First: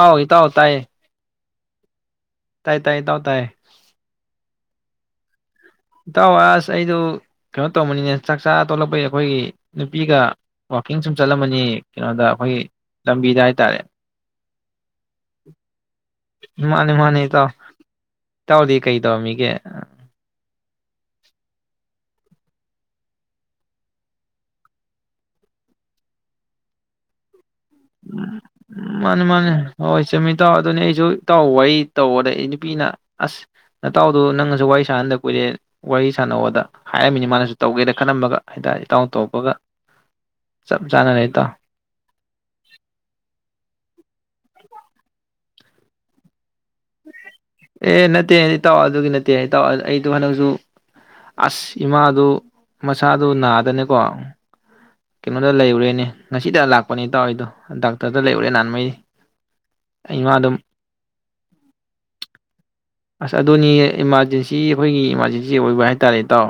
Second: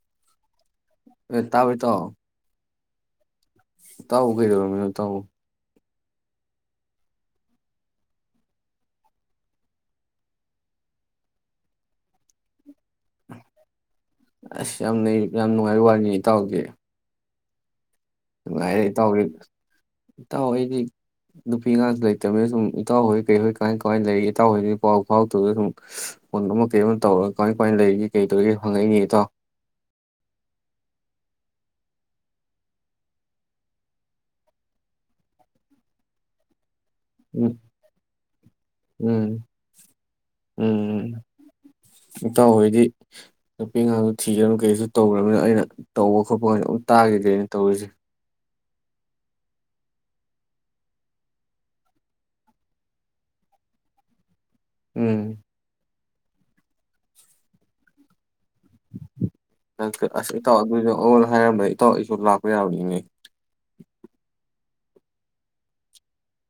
ꯑꯥꯎ ꯏꯇꯥꯏ ꯇꯥꯌꯦ꯫ ꯑꯦ ꯇꯥꯕꯔꯣ ꯏꯇꯥꯑꯣ? ꯇꯥꯏ- ꯇꯥꯏ ꯏꯇꯥꯎ ꯇꯥꯏꯌꯦ꯫ ꯏꯇꯥꯑꯣꯕꯨ ꯀꯩꯗꯧꯔꯝ ꯃꯤꯅꯣ ꯏꯇꯥꯎꯕꯨ? ꯏꯇꯥꯎꯋꯥꯁ ꯑꯩꯗꯨ ꯀꯩꯅꯣ ꯇꯧꯃꯅꯤꯅꯦ ꯆꯥꯛꯆꯥꯥ ꯇꯣꯂꯛꯄꯩ ꯑꯩꯈꯣꯏꯒꯤ ꯅꯨꯄꯤꯒ ꯋꯥꯋꯥꯛꯀꯤꯡ ꯁꯨꯝ ꯆꯠꯂꯝꯃꯅꯤ ꯀꯩꯅꯣꯗ ꯑꯩꯈꯣꯏꯒꯤ ꯂꯝꯕꯤꯗ ꯍꯥꯏꯇꯥꯔꯦ ꯑꯁ ꯌꯥꯝꯅ ꯌꯥꯝ ꯅꯨꯡꯉꯥꯏꯕ ꯋꯥꯔꯤꯅꯤ ꯏꯇꯥꯎꯗꯤ꯫ ꯃꯥꯅꯦ ꯃꯥꯅꯦ ꯏꯇꯥꯎ ꯏꯇꯥꯎꯗꯤ ꯅꯨꯡꯉꯥꯏ ꯔꯦ ꯀꯩ ꯏꯇꯥꯎꯒꯤ ꯇꯧꯔꯝꯃꯤꯒꯦ ꯏꯇꯥꯎ ꯑꯩꯗꯤ ꯅꯨꯄꯤ ꯑꯉꯥꯡ ꯂꯩꯇꯕꯅꯤꯅ ꯁꯨꯝ ꯏꯇꯥꯎꯍꯣꯏ ꯀꯩꯍꯣꯏ ꯀꯃꯥꯏ ꯀꯃꯥꯏꯅ ꯂꯩ ꯏꯇꯥꯎꯍꯣꯏ ꯄꯥꯎ ꯐꯥꯎꯇꯒ ꯁꯨꯝ ꯐꯣꯟ ꯑꯃ ꯀꯩ ꯑꯃ ꯇꯧꯔꯒ ꯀꯃꯥꯏ ꯀꯃꯥꯏꯅ ꯂꯩꯔꯤꯒꯦ ꯀꯩꯗꯧꯔꯤꯒꯦ ꯍꯪꯉꯛꯏꯅꯦ ꯎ ꯃꯅꯦ ꯏꯇꯥꯎ - ꯃꯥꯅꯦ ꯍꯣꯏ ꯆꯃꯤ ꯑꯗꯨꯅꯤ ꯑꯩꯖꯨ ꯅꯇꯥꯎ ꯋꯥꯔꯤ ꯇꯧꯗ ꯑꯩ ꯅꯨꯄꯤꯅ ꯑꯁ ꯅꯇꯥꯎꯗꯨ ꯅꯪꯅꯁꯨ ꯋꯥꯔꯤ ꯁꯥꯅꯍꯟꯗ ꯀꯨꯏꯔꯦ ꯋꯥꯔꯤ ꯁꯥꯟꯅꯧꯗ꯫ ꯍꯥꯏꯔꯝꯃꯤꯅꯤ ꯎꯝ ꯃꯥꯅꯁꯨ ꯇꯧꯒꯦꯅ ꯈꯜꯂꯝꯕꯒ ꯍꯥꯏꯇꯥꯔꯦ ꯏꯇꯥꯎꯅ ꯎꯝ ꯇꯧꯔꯛꯄꯒ ꯆꯞ ꯆꯥꯅꯔꯦ ꯏꯇꯥꯎ꯫ ꯍꯥꯏꯗꯤ ꯅꯨꯄꯤ ꯑꯉꯥꯡꯁꯨ ꯊꯤꯔꯝꯅꯤꯅꯥ ꯀꯩꯁꯨ ꯇꯧꯈ꯭ꯔꯕꯅꯤꯅ ꯑꯩꯅ ꯇꯧꯕ ꯈꯣꯠꯄ ꯃꯣꯏ ꯑꯃꯨꯛ ꯇꯥꯈꯤꯗꯦꯅ ꯇꯧꯔꯤꯁꯦ꯫ ꯑꯦ ꯅꯠꯇꯦ ꯏꯇꯥꯎ ꯑꯗꯨꯒꯤ ꯅꯠꯇꯦ ꯑꯩ ꯏꯇꯥꯎ ꯑꯩꯗꯣ ꯍꯟꯗꯛꯁꯨ ꯑꯁ ꯏꯃꯥꯗꯨ ꯃꯁꯥꯗꯨꯣ ꯅꯥꯗꯅꯦꯀꯣ ꯎꯝ ꯀꯩꯅꯣꯇ ꯂꯩꯔꯨꯔꯦꯅꯦ ꯉꯁꯤꯗ ꯂꯥꯛꯄꯅꯦ ꯏꯇꯥꯎ ꯑꯩꯗꯣ ꯗꯥꯛꯇꯔꯗ ꯂꯩꯔꯨꯔꯦ꯫ ꯅꯍꯥꯟꯃꯩ ꯑꯁ ꯏꯃꯥꯗꯣ ꯏꯇꯥꯑꯣ ꯗꯨ ꯑꯣ ꯍꯥꯏꯔꯝꯃꯦ꯫ ꯑꯩꯗꯣ ꯂꯥꯛꯄ ꯌꯥꯕꯅꯤ꯫ ꯑꯁ ꯑꯗꯨꯅꯤꯅꯦ꯫ ꯏꯃꯥꯔꯖꯦꯟꯁꯤ ꯑꯩꯈꯣꯏꯒꯤ ꯏꯃꯥꯔꯖꯦꯟꯁꯤ ꯑꯣꯏꯕ ꯍꯥꯏꯇꯥꯔꯦ ꯏꯇꯥꯎ꯫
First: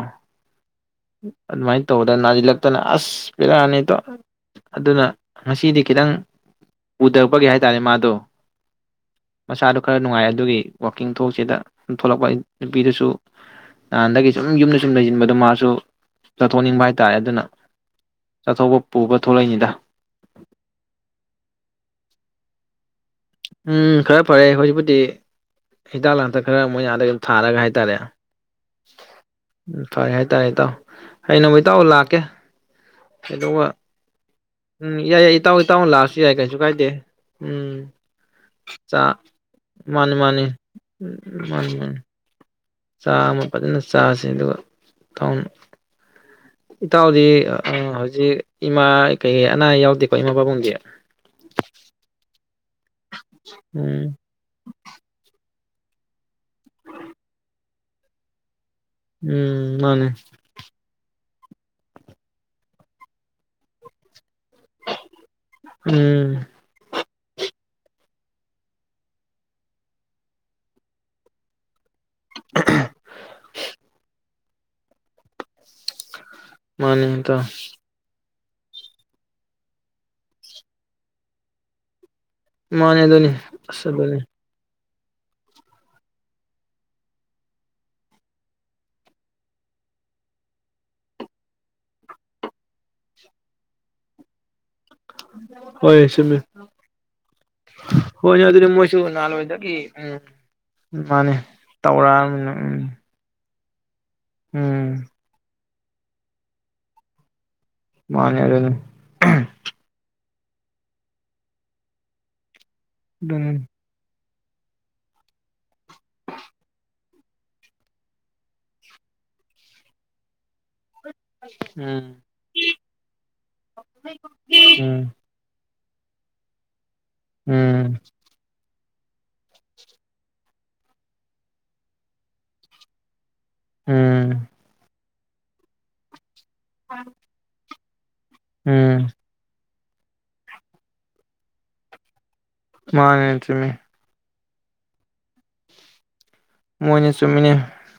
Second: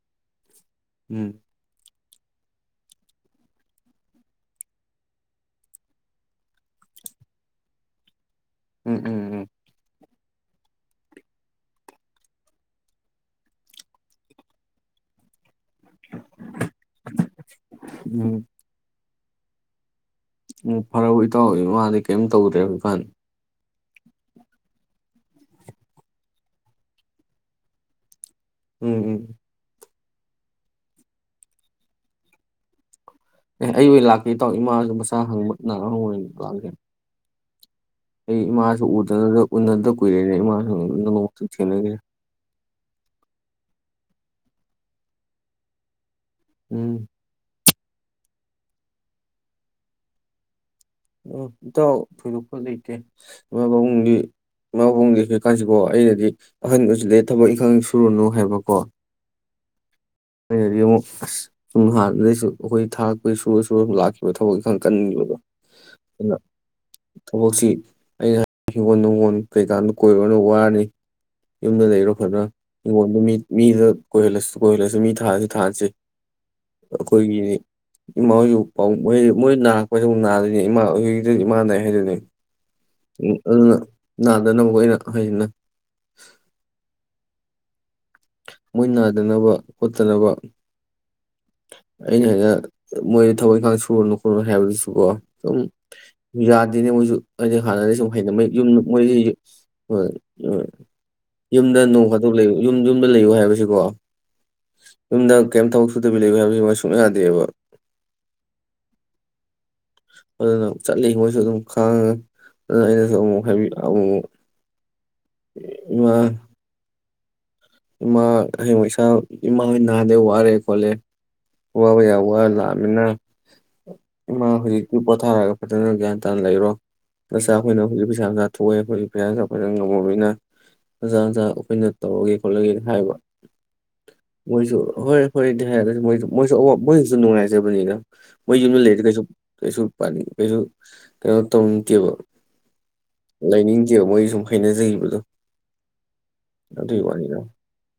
ꯎꯝ ꯑꯗꯨꯃꯥꯏ ꯇꯧꯗꯅ ꯅꯥꯁꯤꯜꯂꯛꯇꯅ ꯑꯁ ꯕꯦꯔꯥꯅꯤꯗꯣ ꯑꯗꯨꯅ ꯉꯁꯤꯗꯤ ꯈꯤꯇꯪ ꯄ ꯍꯥꯏꯇꯥꯔꯦ ꯃꯥꯗꯣ꯫ ꯎꯝ ꯎꯝ ꯎꯝ ꯃꯁꯥꯁꯨ ꯈꯔ ꯅꯨꯡꯉꯥꯏꯔꯦ꯫ ꯑꯗꯨꯒꯤ ꯋꯥꯛꯀꯤꯡ ꯊꯣꯛꯁꯤꯗ ꯊꯣꯛꯂꯛꯄ ꯅꯨꯄꯤꯗꯨꯁꯨ ꯅꯍꯥꯟꯗꯒꯤ ꯁꯨꯝ ꯌꯨꯝꯗ ꯁꯨꯝ ꯂꯩꯁꯤꯟꯕꯗꯣ ꯃꯥꯁꯨ ꯆꯠꯊꯣꯛꯅꯤꯡꯕ ꯍꯥꯏꯇꯥꯔꯦ ꯑꯗꯨꯅ ꯎꯝ ꯆꯠꯊꯧꯕ ꯄꯨꯕ ꯊꯣꯛꯂꯛꯏꯅꯤꯗ ꯎꯝ ꯐꯔꯥꯎ ꯏꯇꯥꯎ ꯏꯃꯥꯗꯤ ꯀꯔꯤꯝ ꯇꯧꯗ꯭ꯔꯦ ꯍꯧꯖꯤꯛꯀꯥꯟ ꯎꯝ ꯈꯔ ꯐꯔꯦ ꯍꯧꯖꯤꯛꯄꯨꯗꯤ ꯍꯤꯗꯥꯛ ꯂꯥꯡꯊꯛ ꯈꯔ ꯃꯣꯏꯅ ꯑꯗꯩ ꯑꯗꯨꯝ ꯊꯥꯔꯒ ꯍꯥꯏꯇꯥꯔꯦ ꯎꯝ ꯎꯝ ꯐꯔꯦ ꯍꯥꯏꯇꯥꯔꯦ ꯏꯇꯥꯎ [unintelligible] ꯏꯇꯥꯎ ꯂꯥꯛꯀꯦ ꯑꯗꯨꯒ ꯑꯩꯑꯣꯏꯂꯥꯛ ꯏꯇꯥꯎ ꯏꯃꯥꯁꯨ ꯎꯝ ꯃꯆꯥ ꯌꯥꯏ ꯌꯥꯏ ꯍꯪꯕ ꯏꯇꯥꯎ [unintelligible] ꯏꯇꯥꯎꯅ ꯑꯣꯏ ꯂꯥꯛꯑꯁꯨ ꯌꯥꯏ ꯀꯩꯁꯨ ꯂꯥꯛꯒꯦ ꯀꯥꯏꯗꯦ ꯎꯝ ꯑꯩ ꯏꯃꯥꯁꯨ ꯆꯥ ꯎꯗ ꯎꯅꯗ ꯃꯥꯅꯤ ꯀꯨꯏꯔꯦꯅꯦ ꯃꯥꯅꯤ ꯏꯃꯥꯁꯨ ꯅꯣꯡꯃꯇ ꯊꯦꯡꯅꯗꯦ ꯆꯥꯛ ꯑꯃ ꯐꯖꯅ ꯆꯥꯁꯤ ꯑꯗꯨꯒ [unintelligible] ꯎꯝ ꯏꯇꯥꯎꯗꯤ ꯑ ꯍꯧꯖꯤꯛ ꯏꯃꯥ ꯀꯩꯀꯩ ꯑꯅꯥ ꯑꯌꯦꯛ ꯌꯥꯎꯗꯦꯀꯣ ꯏꯃꯥ ꯄꯥꯕꯨꯡꯗꯤ ꯑꯣ ꯏꯇꯥꯎ [unintelligible] ꯂꯩꯇꯦ ꯎꯝ [unintelligible] ꯀꯥꯟꯁꯤꯀꯣ ꯑꯩꯅꯗꯤ ꯑꯍꯟꯕꯁꯨ ꯂꯩ ꯊꯕꯛ ꯏꯈꯥꯡ ꯁꯨꯔꯅꯨ ꯍꯥꯏꯕꯀꯣ ꯎꯝ ꯃꯥꯅꯦ ꯑꯩꯅꯗꯤ ꯑꯃꯨꯛ ꯑꯁ ꯁꯨꯝ ꯍꯥꯟꯅꯗꯩꯁꯨ ꯑꯈꯣꯏ ꯊꯥꯛꯄꯩ ꯁꯨꯔ ꯁꯨꯔ ꯂꯥꯛ ꯊꯕꯛ ꯏꯟꯈꯥꯡ ꯀꯟꯕꯗꯣ ꯑꯗꯨꯅ ꯎꯝ ꯊꯕꯛꯁꯤ ꯑꯩꯅ ꯍꯤꯡꯒꯣꯜ ꯅꯨꯡꯒꯣꯜ ꯀꯩꯀꯥꯟꯗ ꯀꯣꯏꯔꯣꯅ ꯋꯥꯔꯅꯤ ꯌꯨꯝꯗ ꯂꯩꯔꯣ [unintelligible] ꯍꯥꯡꯒꯣꯟꯗꯨ ꯃꯤ ꯃꯤꯗ ꯀꯣꯏꯍꯜꯂꯁꯤ ꯀꯣꯏꯔꯁꯨ ꯃꯤ ꯍꯥꯏ ꯊꯥꯁꯦ ꯃꯥꯅꯦ ꯏꯇꯥꯎ ꯑꯈꯣꯏꯒꯤ ꯏꯃꯥ ꯍꯣꯏꯁꯨ [unintelligible] ꯃꯣꯏ ꯅꯥꯔꯛꯄꯗ [unintelligible] ꯍꯣꯏ ꯏꯃꯥꯟꯅꯩ ꯍꯥꯏꯗꯨꯅꯤ ꯃꯥꯅꯦ ꯑꯗꯨꯅꯤ ꯎ ꯑꯗꯨꯅ ꯑꯁ ꯑꯗꯨꯅꯤ ꯅꯥꯗꯅꯕ ꯑꯩꯅ [unintelligible] ꯃꯣꯏ ꯅꯥꯗꯅꯕ ꯈꯣꯠꯇꯅꯕ ꯑꯩꯅ [unintelligible] ꯃꯣꯏꯗ ꯊꯕꯛ ꯏꯪꯈꯥꯡ ꯁꯨꯔꯅꯨ ꯈꯣꯠꯂꯨ ꯍꯥꯏꯕꯗꯨꯁꯨ ꯀꯣ ꯁꯨꯝ ꯍꯣꯏ ꯆꯨꯝꯃꯤ ꯌꯥꯗꯦꯅꯦ ꯃꯣꯏꯁꯨ ꯍꯥꯏꯗꯤ ꯍꯥꯟꯅꯗꯤ ꯁꯨꯝ ꯍꯣꯏꯅꯦ ꯍꯩꯅꯩ ꯑꯗꯨꯗꯤ ꯌꯨꯝ ꯃꯣꯏꯁꯨ ꯃꯣꯏꯁꯤ ꯅꯍꯥꯟꯋꯥꯏꯗꯒꯤ ꯎꯝ ꯃꯥꯅꯦ ꯌꯨꯝꯗ ꯅꯣꯡ ꯐꯥꯗꯣꯛ ꯇꯧꯔꯛꯑꯕꯅꯤꯅ ꯂꯩꯌꯨ ꯌꯨꯝ ꯎꯝ ꯌꯨꯝꯗ ꯂꯩꯌꯨ ꯍꯥꯏꯕꯁꯤ ꯑꯣ ꯎꯝ ꯀꯦꯝꯇꯧ [unintelligible] ꯁꯨꯡꯌꯥ ꯌꯥꯗꯦꯕ ꯃꯥꯅꯦ ꯑꯗꯨꯅꯦ ꯑꯗꯨꯅ ꯆꯠꯂꯤ ꯃꯣꯏꯁꯨ ꯑꯗꯨꯝ ꯈꯥꯡꯉꯦ꯫ ꯑꯗꯨ ꯑꯩꯅꯁꯨ ꯑꯃꯨꯛ ꯑꯗꯨꯅꯤ ꯍꯥꯏꯕꯤꯌꯨ ꯑꯃꯨꯛ ꯃꯥ ꯏꯃꯥ ꯍꯁꯥ ꯏꯃꯥꯍꯣꯏ ꯅꯥꯕꯅ ꯋꯥꯔꯦ ꯈꯣꯠꯂꯦ꯫ ꯋꯥꯕ ꯌꯥ ꯎꯝ ꯋꯥ ꯂꯥꯛꯑꯅꯤꯅ ꯏꯃꯥ ꯍꯧꯖꯤꯛꯇꯤ ꯎꯝ ꯄꯣꯊꯥꯔꯒ꯫ ꯐꯖꯅ ꯒ꯭ꯌꯥꯟ ꯇꯥꯅ ꯂꯩꯔꯣ꯫ ꯃꯆꯥ ꯑꯩꯈꯣꯏꯅ ꯍꯧꯖꯤꯛꯩꯥ ꯄꯩꯁꯥ ꯅꯨꯡ ꯊꯣꯛꯑꯦ ꯑꯩꯈꯣꯏ꯫ ꯄꯩꯌꯥꯖ ꯐꯖꯅ ꯉꯝꯃꯅꯤꯅ ꯑꯖꯥ ꯑꯖꯥ ꯑꯩꯈꯣꯏꯅ ꯇꯧꯔꯒꯦ ꯇꯧꯔꯒꯦ ꯍꯥꯏꯕ ꯎꯝ ꯃꯣꯏꯁꯨ ꯍꯣꯏ ꯍꯣꯏꯗꯤ ꯍꯥꯏꯔꯛꯅꯤ ꯃꯣꯏ ꯑꯗꯨꯝ ꯃꯣꯏꯁꯨ ꯑꯋꯥ ꯃꯣꯏꯁꯨ ꯅꯨꯡꯉꯥꯏꯖꯕꯅꯤꯅ ꯃꯣꯏ ꯌꯨꯝꯗ ꯎꯝ ꯂꯩꯔꯗꯤ ꯀꯩꯁꯨ ꯀꯩꯁꯨ ꯑꯩꯁꯨ ꯀꯩꯅꯣ ꯇꯧꯅꯤꯡꯗꯦꯕ ꯃꯥꯅꯦ ꯆꯨꯝꯃꯤ ꯂꯩꯥꯏꯅꯤꯡꯗꯦꯕ ꯃꯣꯏꯁꯨꯨꯝ ꯍꯥꯏꯅꯖꯑꯦꯕꯗꯨꯝ ꯑꯗꯨꯏ ꯋꯥꯅꯤ ꯃꯅꯤ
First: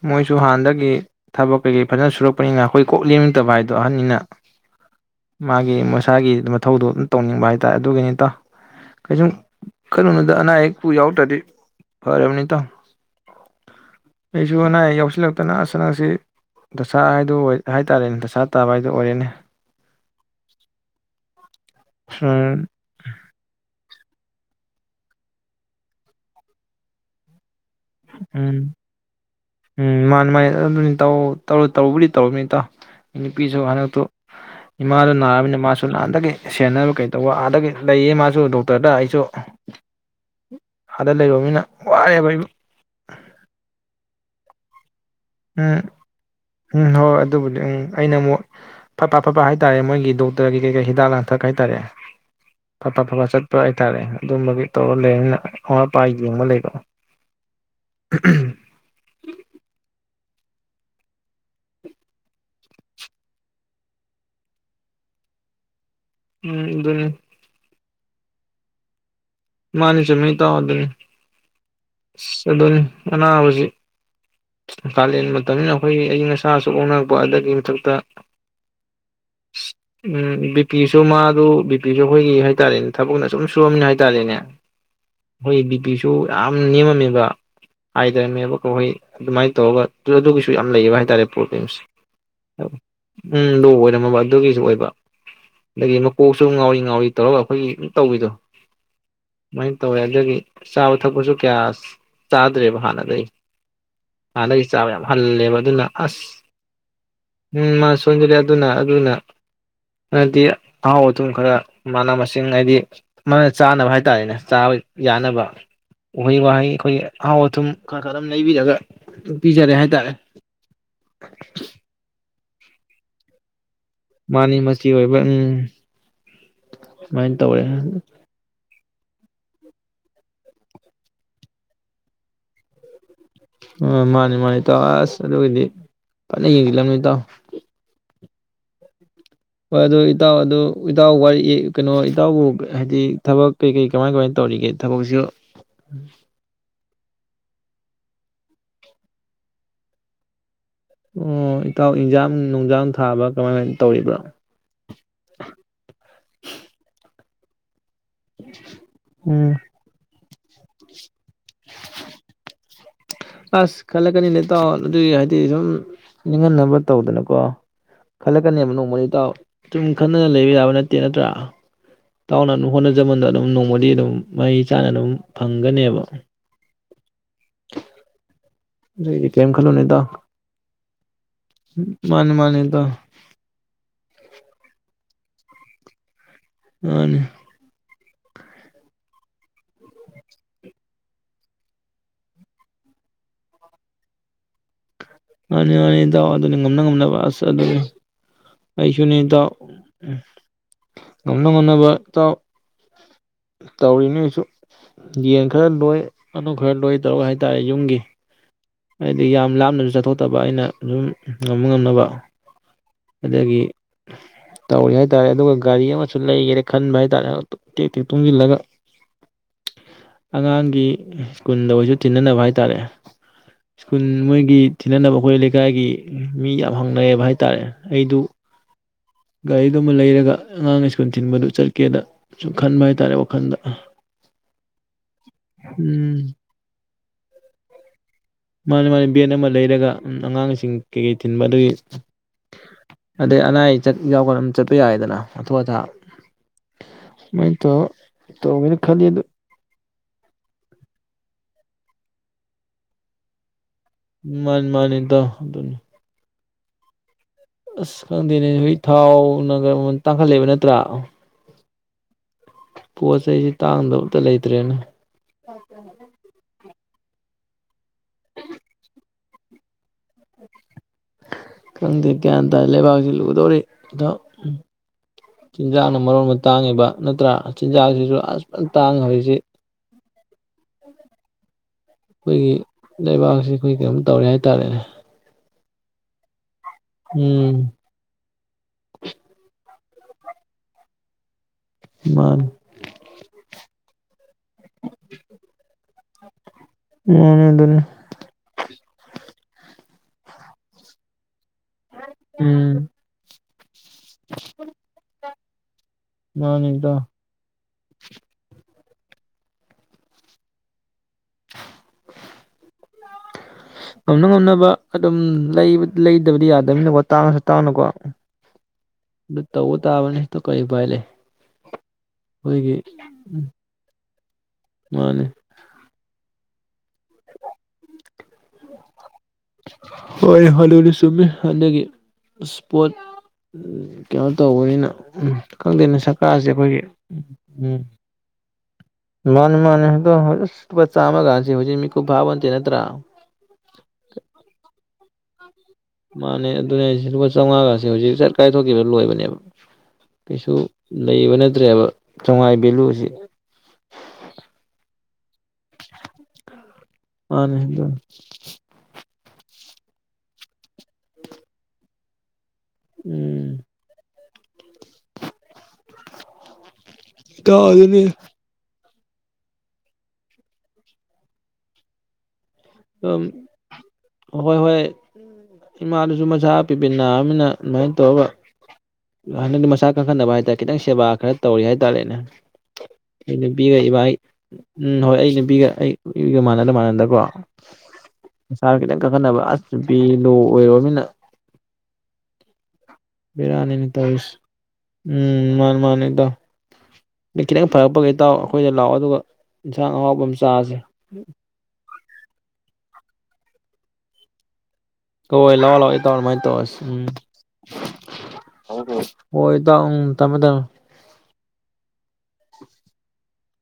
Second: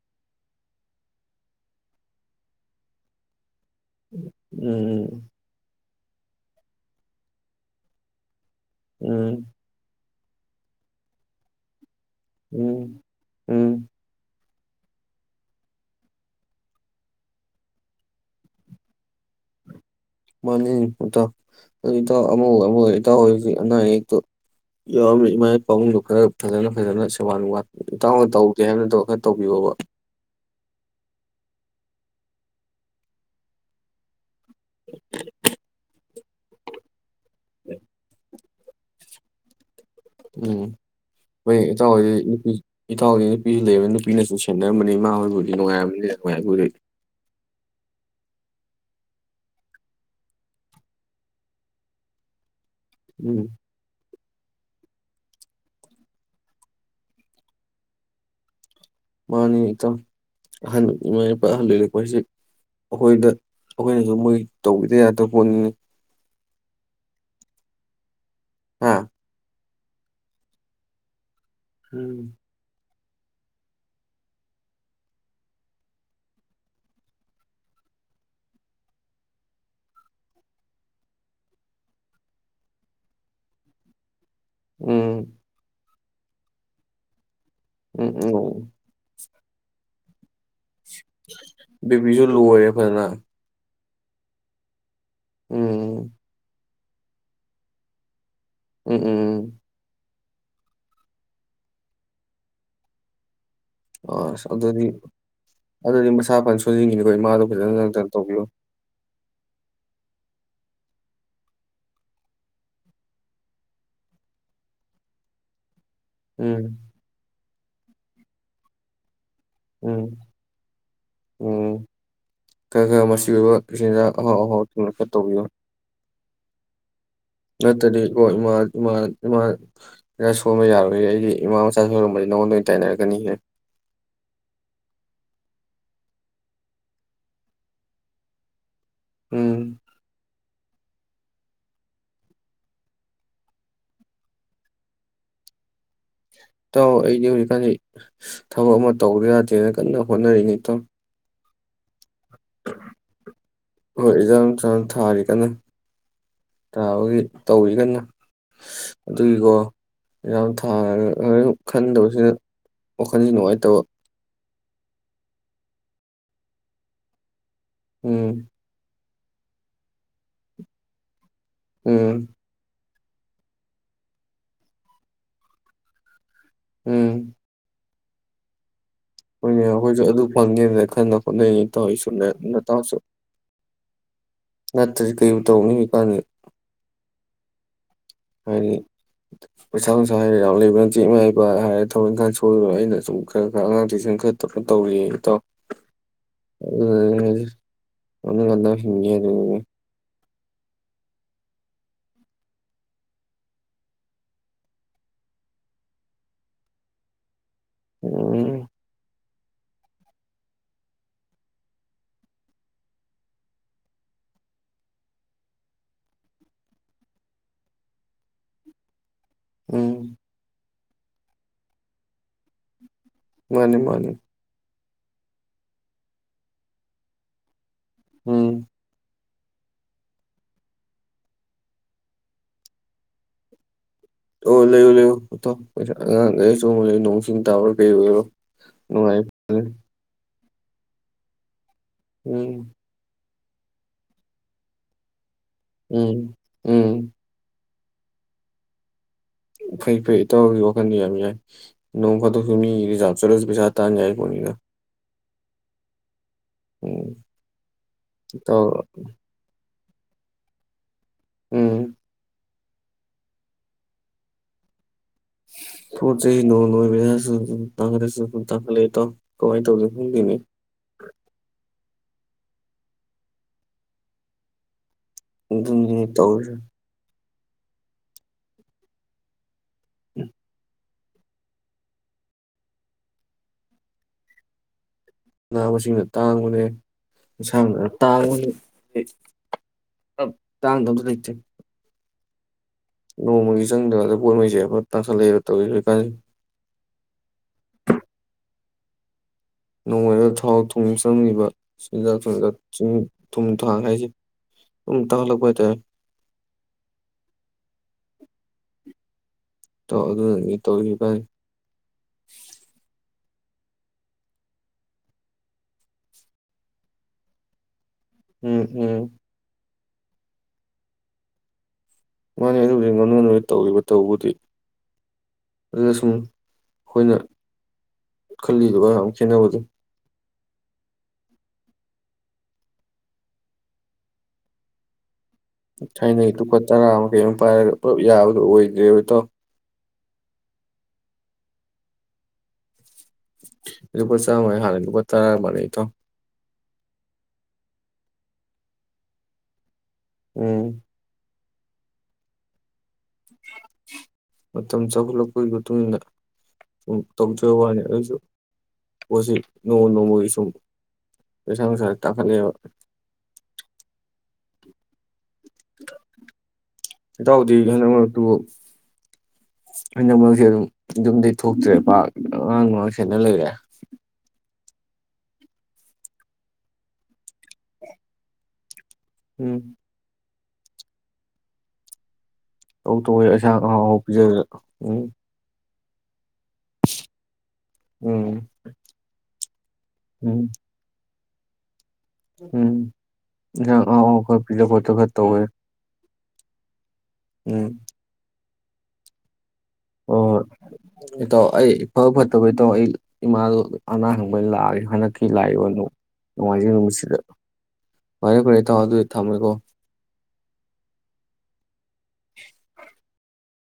ꯃꯣꯏꯁꯨ ꯍꯥꯟꯅꯗꯒꯤ ꯊꯕꯛ ꯀꯩꯀꯩ ꯐꯖꯅ ꯁꯨꯔꯛꯄꯅꯤꯅ ꯑꯩꯈꯣꯏ ꯀꯣꯛ ꯂꯦꯝꯅꯤꯡꯗꯕ ꯍꯥꯗꯣ꯫ ꯑꯍꯟꯅꯤꯅ ꯎꯝ ꯎꯝ ꯃꯥꯒꯤ ꯃꯁꯨ ꯃꯁꯥꯒꯤ ꯃꯊꯧꯗꯣ ꯑꯗꯨꯝ ꯇꯧꯅꯤꯡꯕ ꯍꯥꯏꯇꯥꯔꯦ ꯑꯗꯨꯒꯤꯅꯤꯇ ꯎꯝ ꯅꯨꯗ ꯑꯅꯥꯌꯦꯛꯛ ꯄꯨ ꯌꯥꯔꯛꯇꯔꯗꯤ ꯐꯔ ꯅꯤ ꯏꯇꯥꯎ ꯎꯝ ꯎꯝ ꯑꯩꯁꯨ ꯑꯅꯥ ꯑꯌꯦꯛ ꯌꯥꯎꯁꯤꯜꯂꯛꯇꯅ ꯍꯟꯗꯛꯁꯤ ꯗꯁꯥ ꯍꯥꯏꯗꯣ ꯍꯥꯏꯇꯥꯔꯦꯅꯦ ꯗꯁꯥ ꯇꯥꯕ ꯍꯥꯏꯗꯣ ꯑꯣꯏꯔꯦꯅꯦ꯫ ꯃꯥꯅꯤ ꯏꯇꯥꯎ ꯑꯗꯨ ꯏꯇꯥꯎ ꯑꯃꯕꯨ ꯎꯝ ꯑꯃꯕꯨ ꯑꯣꯏꯔꯦ ꯏꯇꯥꯎ ꯍꯧꯁꯨ ꯑꯅꯥ ꯑꯌꯦꯛ ꯌꯥꯎꯃꯤ ꯏꯃꯥ ꯄꯥꯕꯨꯡꯗꯨ ꯈꯔ ꯐꯖꯅ - ꯐꯖꯅ ꯁꯦꯕꯥꯟ ꯅꯥꯡꯕ ꯇꯧ꯫ ꯏꯇꯥꯎꯅ ꯎꯝ ꯇꯧꯒꯦ ꯍꯥꯏꯕ ꯅꯠꯇꯕ ꯈꯔ ꯇꯧꯕꯤꯌꯣꯕ꯫ ꯎꯝ ꯃꯥꯅꯤ ꯃꯥꯅꯤ ꯑꯗꯨꯅꯤ ꯏꯇꯥꯎ ꯇꯧꯕꯨꯗꯤ ꯇꯧꯔꯤꯅꯤ ꯏꯇꯥꯎ ꯅꯨꯄꯤꯁꯨ ꯍꯟꯗꯛꯇꯣ꯫ ꯏꯃꯥꯗꯣ ꯅꯥꯔꯃꯤꯅꯤ ꯃꯥꯁꯨ ꯂꯅꯥꯥꯟꯗꯒꯤ꯫ ꯁꯦꯟꯅ ꯀꯩ꯫ ꯇꯕ ꯑꯥꯗ ꯂꯩꯌꯦ ꯃꯥꯁꯨ ꯗꯨꯝ [unintelligible] ꯎꯝ ꯍꯣꯏ ꯏꯇꯥꯎ ꯋꯥꯔꯦꯕ ꯏꯕꯨ [unintelligible] ꯏꯇꯥꯎꯗꯤ ꯅꯨꯄꯤꯁꯨ ꯂꯩꯕꯅꯤ ꯅꯨꯄꯤꯅꯁꯨ ꯁꯦꯟꯅꯔꯝꯃꯅꯤ ꯏꯃꯥ ꯍꯣꯏꯕꯨꯗꯤ ꯎꯝ ꯅꯨꯡꯉꯥꯏꯔꯝꯅꯤ ꯅꯨꯉꯥꯏꯕꯨꯗꯤ ꯎꯝ ꯍꯣꯏ ꯎꯝ ꯑꯗꯨꯕꯨꯗꯤ ꯑꯩꯅ ꯑꯃꯨꯛ ꯐꯠꯐꯥ ꯐꯠꯐꯥ ꯍꯥꯏꯇꯥꯔꯦ ꯃꯣꯏꯒꯤ ꯗꯣꯛꯇꯔꯒꯤ ꯀꯩ ꯀꯩ ꯍꯤꯗꯥꯛ ꯂꯥꯡꯊꯛ ꯍꯥꯏꯇꯥꯔꯦ ꯐꯠꯐꯥ ꯐꯠꯐꯥ ꯎꯝ ꯆꯠꯄ ꯍꯥꯏꯇꯥꯔꯦ ꯑꯗꯨꯝꯕꯒꯤ ꯇꯧꯔ ꯂꯩꯕꯅꯤꯅ ꯑꯋꯥꯥꯠ ꯑꯄꯥ ꯌꯦꯡꯉ ꯂꯩꯕ ꯃꯥꯅꯤꯛ ꯏꯇꯥꯎ ꯑꯍꯟ ꯏꯃꯥ ꯏꯄꯥ ꯑꯍꯜ ꯂꯩꯔꯛꯄ ꯍꯥꯏꯁꯤ ꯑꯩꯈꯣꯏꯗ ꯑꯈꯣꯏꯅꯁꯨ ꯃꯣꯏ ꯇꯧꯕꯤꯗ ꯌꯥꯗ ꯄꯣꯠꯅꯤꯅꯦ ꯎꯝ ꯑꯗꯨꯅꯤ ꯑꯥ ꯃꯥꯅꯤ ꯆꯨꯝꯃꯤ ꯏꯇꯥꯎ ꯑꯗꯨꯅꯤ ꯎꯝ ꯑꯗꯨꯅꯤ ꯑꯅꯥꯕꯁꯤ ꯀꯥꯂꯦꯟ ꯃꯇꯝꯅꯤꯅ ꯑꯩꯈꯣꯏꯒꯤ ꯑꯌꯥꯡ ꯑꯁꯥꯁꯨ ꯑꯣꯟꯅꯔꯛꯄ ꯑꯗꯨꯒꯤ ꯃꯊꯛꯇ ꯕꯤꯄꯤꯁꯨ ꯃꯥꯗꯨ ꯕꯤꯄꯤꯁꯨ ꯑꯩꯈꯣꯏꯒꯤ ꯍꯥꯏꯇꯥꯔꯦꯅꯦ ꯊꯕꯛꯅ ꯁꯨꯝ ꯁꯨꯔꯝ ꯃꯤꯅ ꯍꯥꯏꯇꯥꯔꯦꯅꯦ ꯎꯝ ꯍꯣꯏ ꯕꯤꯄꯤ ꯁꯨꯨ ꯌꯥꯝ ꯅꯤꯃꯝꯃꯤꯕ [unintelligible] ꯎꯝ ꯎꯝ ꯍꯣꯏ ꯑꯗꯨꯃꯥꯏ ꯇꯧꯔꯒ ꯑꯗꯨꯒꯤꯁꯨ [unintelligible] ꯕꯤꯄꯤꯁꯨ ꯂꯣ ꯑꯣꯏꯔꯦ ꯐꯖꯅ ꯑꯗꯨꯒꯤꯁꯨ ꯑꯣꯏꯕ [unintelligible] ꯎꯝ ꯃꯀꯣꯛꯁꯨ ꯉꯥꯎꯔꯤ ꯉꯥꯎꯔꯤ ꯉꯥꯎꯔꯤ ꯇꯧꯔꯒ ꯑꯩꯈꯣꯏꯒꯤ ꯇꯧꯕꯤꯗꯣ ꯎꯝ ꯎꯝ ꯎꯝ ꯁꯨꯃꯥꯏꯅ ꯇꯧꯋꯦ ꯑꯗꯨꯒꯤ ꯆꯥꯕ ꯊꯛꯄꯁꯨ ꯀꯌꯥ ꯆꯥꯗ꯭ꯔꯦꯕ ꯍꯥꯟꯅꯗꯩ ꯑꯁ ꯍꯥꯟꯗꯩ ꯑꯗꯨꯗꯤ ꯆꯥꯕ ꯌꯥꯝ ꯍꯜꯂꯦꯕ ꯑꯗꯨꯅ ꯑꯗꯨꯗꯤ ꯑꯁ ꯃꯁꯥ ꯐꯅ ꯁꯣꯟꯖꯤꯟꯈꯤꯅꯤꯀꯣ ꯏꯃꯥꯗꯣ ꯎꯝ ꯐꯖꯅ ꯃꯥ ꯅꯪꯇꯅ ꯁꯣꯟꯖꯔꯦ ꯇꯧꯕꯤꯌꯨ ꯑꯗꯨꯅ ꯑꯗꯨꯅ ꯍꯥꯏꯗꯤ ꯑꯍꯥꯎ ꯑꯊꯨꯝ ꯈꯔ ꯃꯅꯥ ꯃꯁꯤꯡ ꯍꯥꯏꯗꯤ ꯃꯥ ꯆꯥꯅꯕ ꯍꯥꯏ ꯍꯥꯏꯇꯥꯔꯦꯅꯦ ꯆꯥꯕ ꯌꯥꯅꯕ ꯎꯍꯩ ꯋꯥꯍꯩ ꯎꯝ ꯑꯈꯣꯏ ꯑꯍꯥꯎ ꯑꯗꯨꯝ ꯈꯔ ꯈꯔ ꯑꯗꯨꯝ ꯂꯩꯕꯤꯔꯒ ꯄꯤꯖꯔꯦ ꯎꯝ ꯍꯥꯏꯇꯥꯔꯦ ꯈ ꯈ ꯃꯁꯤ ꯑꯣꯏꯕ ꯁꯤꯗ ꯑꯥꯍꯥꯎ ꯃꯥꯅꯤ ꯑꯍꯥꯎ ꯃꯆꯤ [unintelligible] ꯈꯔ ꯑꯣꯏꯕ ꯇꯧꯕꯤꯌꯨ ꯎꯝ ꯁꯨꯃꯥꯏꯅ ꯇꯧꯔꯦ ꯅꯠꯇꯗꯤ ꯑ ꯍꯣꯏ ꯃꯥ ꯏꯃꯥ ꯏꯃꯥ [unintelligible] ꯁꯣꯟꯕ ꯌꯥꯔꯣꯏ ꯑꯩꯗꯤ ꯏꯃꯥ ꯃꯁꯥ ꯁꯣꯟꯕ ꯅꯪꯉꯣꯟꯗ ꯑꯣꯏꯅ ꯇꯥꯏꯅꯔꯛꯀꯅꯤꯍꯦ ꯑ ꯃꯥꯅꯤ ꯃꯥꯅꯤ ꯇꯥꯎ ꯑꯁ ꯑꯗꯨꯒꯤꯗꯤ ꯀꯟꯅ ꯌꯦꯡꯁꯤꯜꯂꯝꯅꯤ ꯏꯇꯥꯎ ꯎꯝ ꯑꯗꯨ ꯏ ꯏꯇꯥꯎ ꯑꯗꯨ ꯏꯇꯥꯎ ꯋꯥꯔꯤ ꯀꯩꯅꯣ ꯏꯇꯥꯎꯕꯨ ꯍꯥꯏꯗꯤ ꯊꯕꯛ ꯀꯩ ꯀꯩ ꯀꯃꯥꯏ ꯀꯃꯥꯏ ꯇꯧꯔꯤꯒꯦ ꯊꯕꯛꯁꯨ ꯇꯥꯎ ꯑꯩꯗꯤ ꯍꯧꯖꯤꯛꯀꯥꯟꯗꯤ ꯊꯕꯛ ꯑꯃ ꯇꯧꯗ ꯌꯥꯗꯦꯅ ꯀꯟꯅ ꯍꯣꯠꯅꯔꯤꯅꯤ ꯇꯧ ꯑꯣ ꯏꯀꯥꯎ ꯏꯖꯥꯛ ꯍꯣꯏ ꯏꯟꯖꯥꯡ ꯆꯥꯡ ꯊꯥꯔꯤ ꯀꯟꯅ ꯊꯥꯕꯒꯤ ꯇꯧꯤꯒꯅ ꯎꯝ ꯑꯗꯨꯒꯤꯀꯣ ꯌꯥꯝꯝ ꯊꯥꯔ ꯈꯟꯗꯕꯁꯤꯗ ꯋꯥꯈꯜꯁꯤ ꯅꯨꯡꯉꯥꯏꯇꯕ ꯑꯁ ꯈꯜꯂꯛꯀꯅꯤꯅꯦ ꯑꯗꯨꯒꯤ ꯍꯥꯏꯗꯤ ꯁꯨꯝ ꯅꯤꯡꯍꯟꯅꯕ ꯇꯧꯗꯅꯀꯣ ꯎꯝ ꯈꯜꯂꯛ ꯀꯅꯤꯦꯝꯅ ꯃꯅꯤ ꯇꯥꯎ ꯁꯨꯝ ꯈꯟꯗꯅ ꯂꯩꯕ ꯌꯥꯕ ꯅꯠꯇꯦ ꯅꯠꯇ꯭ꯔꯥ ꯎꯝ ꯏꯇꯥꯎꯅ ꯗꯨꯝ ꯍꫭꯠ ꯖꯃꯟꯗ ꯑꯗꯨꯝ ꯅꯣꯡꯃꯗꯤ ꯑꯗꯨꯝ ꯃꯍꯩ ꯆꯥꯅ ꯑꯗꯨꯝ ꯐꯪꯒꯅꯦꯕ ꯎꯝ ꯑꯗꯨꯒꯤꯗꯤ ꯀꯔꯤꯝ ꯍꯣꯏꯅꯦ ꯈꯜꯂꯨꯅꯨ ꯑꯩꯈꯣꯏꯁꯨ ꯏꯇꯥꯎ ꯑꯗꯨ ꯐꯪꯒꯦꯅ ꯈꯟꯅ ꯍꯣꯠꯅꯔꯤꯅꯤ ꯇꯧꯁꯨ ꯃꯥꯅꯤ ꯃꯥꯅꯤ ꯅ ꯏꯇꯥꯎ ꯇꯧꯁꯨ ꯆꯠꯇ꯭ꯔꯗꯤ ꯀꯩꯕꯨ ꯇꯧꯅꯤ ꯍꯧꯖꯤꯛꯀꯥꯟꯗ ꯃꯅꯦ ꯍꯥꯏꯗꯤ ꯄꯩꯁꯥ ꯅꯨꯡꯁꯥ ꯍꯥꯏꯔ ꯌꯥꯝ ꯂꯩꯕ꯭ꯔꯅ ꯆꯦꯛ ꯃꯥꯏꯕ ꯍꯥꯏꯔꯦ ꯊꯕꯛ ꯏꯪꯈꯥꯡ ꯁꯣꯏꯔꯣ ꯑꯩꯅ ꯁꯨꯝ ꯈꯔ ꯈꯔ ꯑꯉꯥꯡ ꯇꯁꯟ ꯈꯠꯇꯧꯅ ꯇꯧꯔꯤꯌꯦ ꯃꯥꯅꯤ ꯃꯥꯅꯤ ꯏꯇꯥꯎ ꯑꯗꯨꯅꯤ ꯉꯝꯅ ꯉꯝꯅꯕ ꯑꯁ ꯍꯥꯏꯁꯦ ꯑꯗꯨꯗꯤ ꯉꯝꯅ ꯉꯝꯅ ꯍꯤꯡꯉꯤ ꯑꯩꯁꯨꯅꯦ ꯏꯇꯥꯎ ꯑꯗꯨꯅꯤꯅꯦ ꯎ ꯉꯝꯅ ꯉꯝꯅꯕ ꯏꯇꯥꯎ ꯇꯧꯔꯤꯅꯤ ꯑꯩꯁꯨ ꯌꯦꯟ ꯈꯔ ꯂꯣꯏ ꯉꯥꯅꯨ ꯈꯔ ꯂꯣꯏ ꯇꯧꯔ ꯍꯥꯏ ꯇꯥꯏ ꯌꯨꯝꯒꯤ ꯎꯝ ꯍꯥꯏꯗꯤ ꯌꯥꯝ ꯂꯥꯞꯅꯁꯨ ꯆꯠꯊꯣꯛꯇꯕ ꯑꯩꯅ ꯑꯗꯨꯝ ꯉꯝꯅ ꯉꯝꯅꯕ ꯑꯗꯒꯤ ꯇꯧꯔꯦ ꯍꯥꯏ ꯇꯥꯔꯦ ꯑꯗꯨꯒ ꯒꯥꯔꯤ ꯑꯃꯁꯨ ꯂꯩꯒꯦꯅ ꯈꯟꯕ ꯍꯥꯏꯇꯥꯔꯦ ꯇꯦꯛ ꯇꯦꯛ ꯇꯨꯡꯁꯤꯜꯂꯒ ꯎꯝ ꯑꯉꯥꯡꯒꯤ ꯁ꯭ꯀꯨꯟꯗ ꯑꯣꯏꯁꯨ ꯊꯤꯟꯅꯅꯕ ꯍꯥꯏꯇꯥꯔꯦ ꯃꯥꯅꯤ ꯁ꯭ꯀꯨꯜ ꯃꯥꯅꯤ ꯃꯣꯏꯒꯤ ꯊꯤꯅꯅꯕ ꯑꯩꯈꯣꯏ ꯂꯩꯀꯥꯏꯒꯤ ꯃꯤ ꯌꯥꯝ ꯍꯪꯅꯩꯌꯦꯕ ꯍꯥꯏꯇꯥꯔꯦ ꯎꯝ ꯒꯥꯔꯤꯒꯨꯝꯕ ꯂꯩꯔꯒ ꯑꯉꯥꯡ ꯁ꯭ꯀꯨꯜ ꯊꯤꯟꯕꯗꯨ ꯆꯠꯀꯦꯅ ꯁꯨꯝ ꯈꯟꯕ ꯍꯥꯏꯇꯥꯔꯦ ꯋꯥꯈꯜꯗ ꯑꯣ ꯂꯩꯌꯣ ꯂꯩꯌꯣ ꯂꯩ [unintelligible] ꯆꯤꯡꯇꯥꯕꯔ ꯀꯩ ꯑꯣꯏꯔꯣ ꯃꯥꯅꯤ ꯃꯥꯅꯦ ꯅꯨꯡꯉꯥꯏ ꯕꯦꯟ ꯑꯃ ꯂꯩꯔꯒ ꯑꯉꯥꯡꯁꯤꯡ ꯆꯤꯡ ꯀꯩꯀꯩ ꯊꯤꯟꯕ ꯑꯗꯨꯒꯤ ꯎꯝ ꯑꯗꯩ ꯑꯅꯥ ꯑꯌꯦꯛ ꯆꯠ ꯌꯥꯎꯒꯠ ꯑꯃ ꯆꯠꯄ ꯌꯥꯏꯗꯅ ꯑꯊꯨ ꯑꯊꯥꯞ ꯎꯝ ꯎꯝ ꯃꯣꯏ ꯇ ꯏꯇꯥꯎꯕꯅ ꯈꯜꯂꯤꯗꫭ ꯐꯩ - ꯐꯩ ꯑꯦꯌꯥꯑꯣꯒꯤ ꯋꯥꯈꯟꯗꯤ ꯌꯥꯝ ꯌꯥꯏ꯫ ꯅꯣꯡ ꯐꯥꯗꯣꯛꯁꯨ ꯃꯤꯒꯤ ꯔꯤꯖꯥꯕ ꯆꯠꯂꯁꯨ ꯄꯩꯁꯥ ꯇꯥꯟ ꯌꯥꯏ ꯄꯣꯠꯅꯤꯗ ꯃꯥꯅꯤ ꯃꯥꯅꯤ ꯏꯇꯥꯎ ꯫ ꯑꯗꯨꯅꯤ ꯎꯝ꯫ ꯑꯁ ꯈꯪꯗꯦꯅꯦ ꯇꯧ ꯊꯥꯎ ꯅꯒ ꯇꯥꯡꯈꯠꯂꯩꯕ ꯅꯠꯇ꯭ꯔꯥ? ꯎꯝ꯫ ꯄꯣꯠ ꯆꯩꯁꯤ ꯇꯥꯡꯗꯕꯇ ꯂꯩꯇ꯭ꯔꯦꯅꯦ꯫ ꯄꯣꯠ ꯆꯩꯁꯤ ꯅꯣꯡ ꯅꯣꯡꯃꯒꯤ ꯄꯩꯁꯥ ꯁꯨꯝ ꯁꯨꯝ ꯁꯨꯝ ꯇꯥꯡꯈꯠꯂꯦ ꯁꯨꯝ ꯇꯥꯡꯈꯠꯂꯦ ꯏꯇꯥꯎ ꯀꯃꯥꯏ ꯇꯧꯗꯣꯏꯅꯣ ꯈꯪꯗꯦꯃꯤ꯫ ꯈꯪꯗꯦ ꯒꯌ꯭ꯥꯟ ꯇꯥꯗꯦ ꯂꯩꯕꯥꯛꯁꯤ ꯂꯨꯒꯗꯧꯔꯤ꯫ ꯆꯤꯟꯖꯥꯛꯅ ꯑꯗꯨꯅꯤꯅꯦ ꯃꯔꯣꯟꯝ ꯇꯧꯔꯤꯁꯦ ꯇꯥꯡꯉꯤꯕ ꯅꯠꯇ꯭ꯔꯥ? ꯆꯤꯟꯖꯥꯛꯁꯤꯁꯨ ꯑꯁ ꯐꯖ ꯇꯥꯡꯅꯦ ꯍꯧꯖꯤꯛꯁꯦ꯫ [inaudible] ꯑꯩꯈꯣꯏꯒꯤ ꯂꯩꯕꯥꯛꯁꯤ ꯑꯩꯈꯣꯏ ꯀꯩꯅꯝ ꯇꯧꯔꯦ ꯍꯥꯏꯇꯥꯔꯦꯅꯦ꯫ ꯃꯅꯥ - ꯃꯁꯤꯡꯅ ꯇꯥꯡꯕꯅꯦ ꯎꯝ ꯏꯟꯁꯥꯡꯅꯒ ꯇꯥꯡꯕꯅꯦ ꯇꯥꯡꯗꯕ ꯂꯩꯇꯔ꯭ꯦ ꯫ ꯃꯥꯥꯅꯦ꯫ ꯅꯣꯡꯃꯒꯤ ꯆꯪꯗꯀꯥꯟꯗ ꯄꯣꯠꯉꯩꯁꯦꯐ ꯇꯥꯡꯈꯠꯂꯛꯑꯕ ꯇꯧꯋ ꯍꯧꯀꯥꯟꯁꯤ꯫ ꯎꯝ ꯑꯗꯨꯅꯤ꯫ ꯅꯣꯡꯃꯗ ꯊꯥꯎ ꯊꯨꯝ ꯆꯪꯉꯤꯕ꯫ ꯁꯤꯡꯖꯥꯛ ꯊꯨꯝꯖ ꯎꯝ ꯆ ꯊꯨꯝ ꯊꯥꯡ ꯍꯥꯏꯁꯦ ꯊꯨꯝ ꯇꯥꯍꯜꯂꯛꯄ [unintelligible] ꯃꯥꯅꯦ ꯏ ꯇꯥꯎ ꫰ ꯏ ꯇꯥꯎ [unintelligible] [unintelligible] ꯉꯝꯅ - ꯉꯝꯅꯕ ꯑꯗꯨꯝ ꯂꯩꯗꯕꯗꯤ ꯌꯥꯗꯝꯅꯤꯅ ꯇꯥꯡꯉꯁꯨ - ꯇꯥꯡꯅꯀꯣ꯫ ꯎꯝ - ꯎꯝ꯫ ꯑꯗꯨ ꯇꯧꯕ ꯇꯥꯕꯅꯤ ꯇ ꯀꯔꯤ ꯎꯄꯥꯏ ꯂꯩ꯫ ꯃꯥꯅꯦ ꯑꯩꯈꯣꯏꯒꯤ ꯑꯗꯨꯕꯨꯗꯤ ꯉꯥꯝꯅ - ꯉꯝꯅꯕ ꯇꯧꯔꯤꯕ ꯇꯩꯕꯨꯗꯤ ꯫ ꯃꯥꯅꯤ ꯑꯗꯨ ꯁꯨꯡ ꯑꯩꯈꯣꯏꯅ ꯈꯜꯂꯤꯗꯨꯒ ꯈꯦꯠꯅꯕꯗꯣ ꯍꯣꯏ ꯑꯗꯨꯖꯨ ꯆꯨꯝꯃꯤ ꯍꯟꯗꯛ ꯏꯁꯄꯣꯠ ꯀꯩꯅꯣ ꯇꯧꯕꯅꯤꯅ ꯈꯪꯗꯦꯅꯦ ꯊꯥꯏꯅꯩ ꯁꯔꯀꯥꯔꯁꯦ ꯂꯨꯄꯥ ꯑꯩꯈꯣꯏꯒꯤ ꯇꯔꯥ ꯑꯃ ꯀꯩ ꯑꯃ ꯄꯥꯏꯔꯒ ꯄꯨꯂꯞ ꯌꯥꯕꯗꯨ ꯑꯣꯏ ꯃꯥꯅꯦ- ꯃꯥꯅꯦ꯫ [unintelligible] ꯑꯁ ꯂꯨꯄꯥ ꯆꯥꯝꯃꯒꯁꯦ ꯍꯨꯖꯤꯛ ꯃꯤꯀꯨꯞ ꯐꯥꯕꯣꯟꯇꯦ ꯅꯠꯇꯔꯥ ꯂꯨꯄꯥ ꯆꯥꯝꯃ ꯍꯥꯟꯅꯗꯤ ꯑꯈꯣꯏ ꯇꯔꯥꯃꯔꯤ ꯃꯥꯅꯦ ꯗꯨꯅꯦ ꯍꯥꯏꯁꯦ ꯂꯨꯄꯥ ꯆꯧꯉꯥꯒꯁꯦ ꯍꯨꯖꯤꯛ ꯁꯠ ꯀꯥꯏꯊꯣꯛꯈꯤꯕ ꯂꯣꯏꯕꯅꯦꯕ ꯀꯩꯁꯨ ꯎꯝ ꯂꯩꯕ ꯅꯠ ꯇ꯭ꯔꯦꯕ ꯆꯧꯉꯥꯏ ꯚꯦꯂꯨꯖꯤ ꯃꯇꯝ [unintelligible] ꯃꯣꯏ ꯃꯇꯨꯡ ꯏꯟꯅ ꯎꯝ ꯇꯧꯖ ꯃꯥꯅꯦ ꯋꯥꯅꯤ ꯑꯗꯨ ꯑꯗꯣꯏꯁꯨ [unintelligible] ꯅꯣꯡꯃ ꯅꯣꯡꯃꯒꯤ ꯁꯨꯝ ꯄꯩꯁꯥ ꯅꯨꯡꯁꯥ ꯇꯥꯡꯈꯠꯂꯦꯕ ꯎꯝ [unintelligible] ꯏꯇꯥꯎꯗꯤ ꯏꯇꯥꯎ ꯍꯟꯗꯛ ꯑꯗꯨꯗꯤ ꯃꯔꯛꯇꯨ ꯍꯟꯗꯛ ꯃꯔꯛꯁꯦ ꯑꯗꯨꯝ ꯌꯨꯝꯗꯩ ꯊꯣꯛꯇ꯭ꯔꯦ ꯄꯥꯛ ꯑꯉꯥꯡ ꯅꯨꯡꯉꯥꯡ ꯁꯦꯟꯅ ꯂꯩꯔꯦ ꯍꯣꯏ ꯍꯣꯏ ꯏꯃꯥꯗꯨꯖꯨ ꯃꯁꯥ ꯄꯤꯕꯤꯠ ꯅꯥꯔꯝꯅꯤꯅ ꯑꯗꯨꯃꯥꯏꯅ ꯇꯧꯔꯒ ꯍꯟꯗꯛꯇꯤ ꯎꯝ ꯃꯁꯥ ꯀꯟꯈꯠꯅꯕ ꯍꯥꯏꯇꯥꯔꯦ ꯈꯤꯇꯪ ꯁꯦꯕꯥ ꯈꯔ ꯇꯧꯔꯤ ꯍꯥꯏꯇꯥꯔꯦꯅꯦ ꯇꯧ ꯇꯧꯒꯩ ꯑꯩ ꯑꯦꯟꯁꯥꯡ ꯅꯨꯄꯤꯒ ꯑꯍꯥꯎ ꯑꯍꯥꯎ ꯏꯕꯥꯏ ꯄꯤꯖꯗꯅ ꯎꯝ ꯍꯣꯏ ꯑꯩ ꯅꯨꯄꯤꯒ ꯑꯩ ꯏꯒ ꯃꯥꯟꯅꯗ ꯃꯥꯟꯅꯗꯀꯣ ꯎꯝ ꯃꯁꯥꯗꯣ ꯈꯤꯇꯪ ꯀꯟꯈꯠꯅꯕ ꯑꯁ ꯕꯤ ꯂꯣ ꯎꯝ ꯑꯣꯏꯔꯣꯝꯅꯤꯅ [unintelligible] ꯎꯝ ꯏꯟꯖꯥꯡ ꯑꯍꯥꯎ ꯑꯍꯥꯎꯕ ꯇꯧꯔꯤꯁꯦ ꯈꯔ ꯄꯤꯖ ꯈꯣꯠꯇ ꯈꯔ ꯇꯧꯍꯦ ꯅ ꯈꯤꯇꯪ ꯐꯔꯛꯄꯒ ꯏꯇꯥꯎ ꯈꯣꯏꯗ ꯂꯥꯛꯑꯣ ꯑꯗꯨꯒ ꯏꯟꯁꯥꯡ ꯑꯍꯥꯎꯕ ꯑꯝ ꯆꯥꯖꯦ ꯐꯕ ꯐꯠꯇꯕ ꯏꯇꯥꯎ ꯑꯩ ꯏꯃꯥꯗꯣ ꯑꯅꯥ ꯍꯪꯕ ꯑꯣꯏ ꯂꯥꯛꯑꯒꯦ ꯍꯟꯗꯛꯀꯤ ꯍꯣꯏ ꯂꯥꯛꯏꯕ ꯂꯥꯛꯑꯣ ꯂꯥꯛꯑꯣ ꯏꯇꯥꯎ ꯑꯗꯨꯃꯥꯏ ꯅꯣꯡꯃꯥꯏꯖꯤꯡ ꯇꯧꯔꯁꯤ ꯎꯝ ꯅꯨꯃꯤꯠꯁꯤꯗ ꯐꯔꯦ ꯐꯔꯦ ꯏꯇꯥꯎ ꯑꯗꯨꯗꯤ ꯊꯝꯃꯦꯀꯣ ꯍꯣꯏ ꯏꯇꯥꯎ ꯎꯝ ꯊꯝꯃ‌ꯣ ꯊꯝꯃ‌ꯣ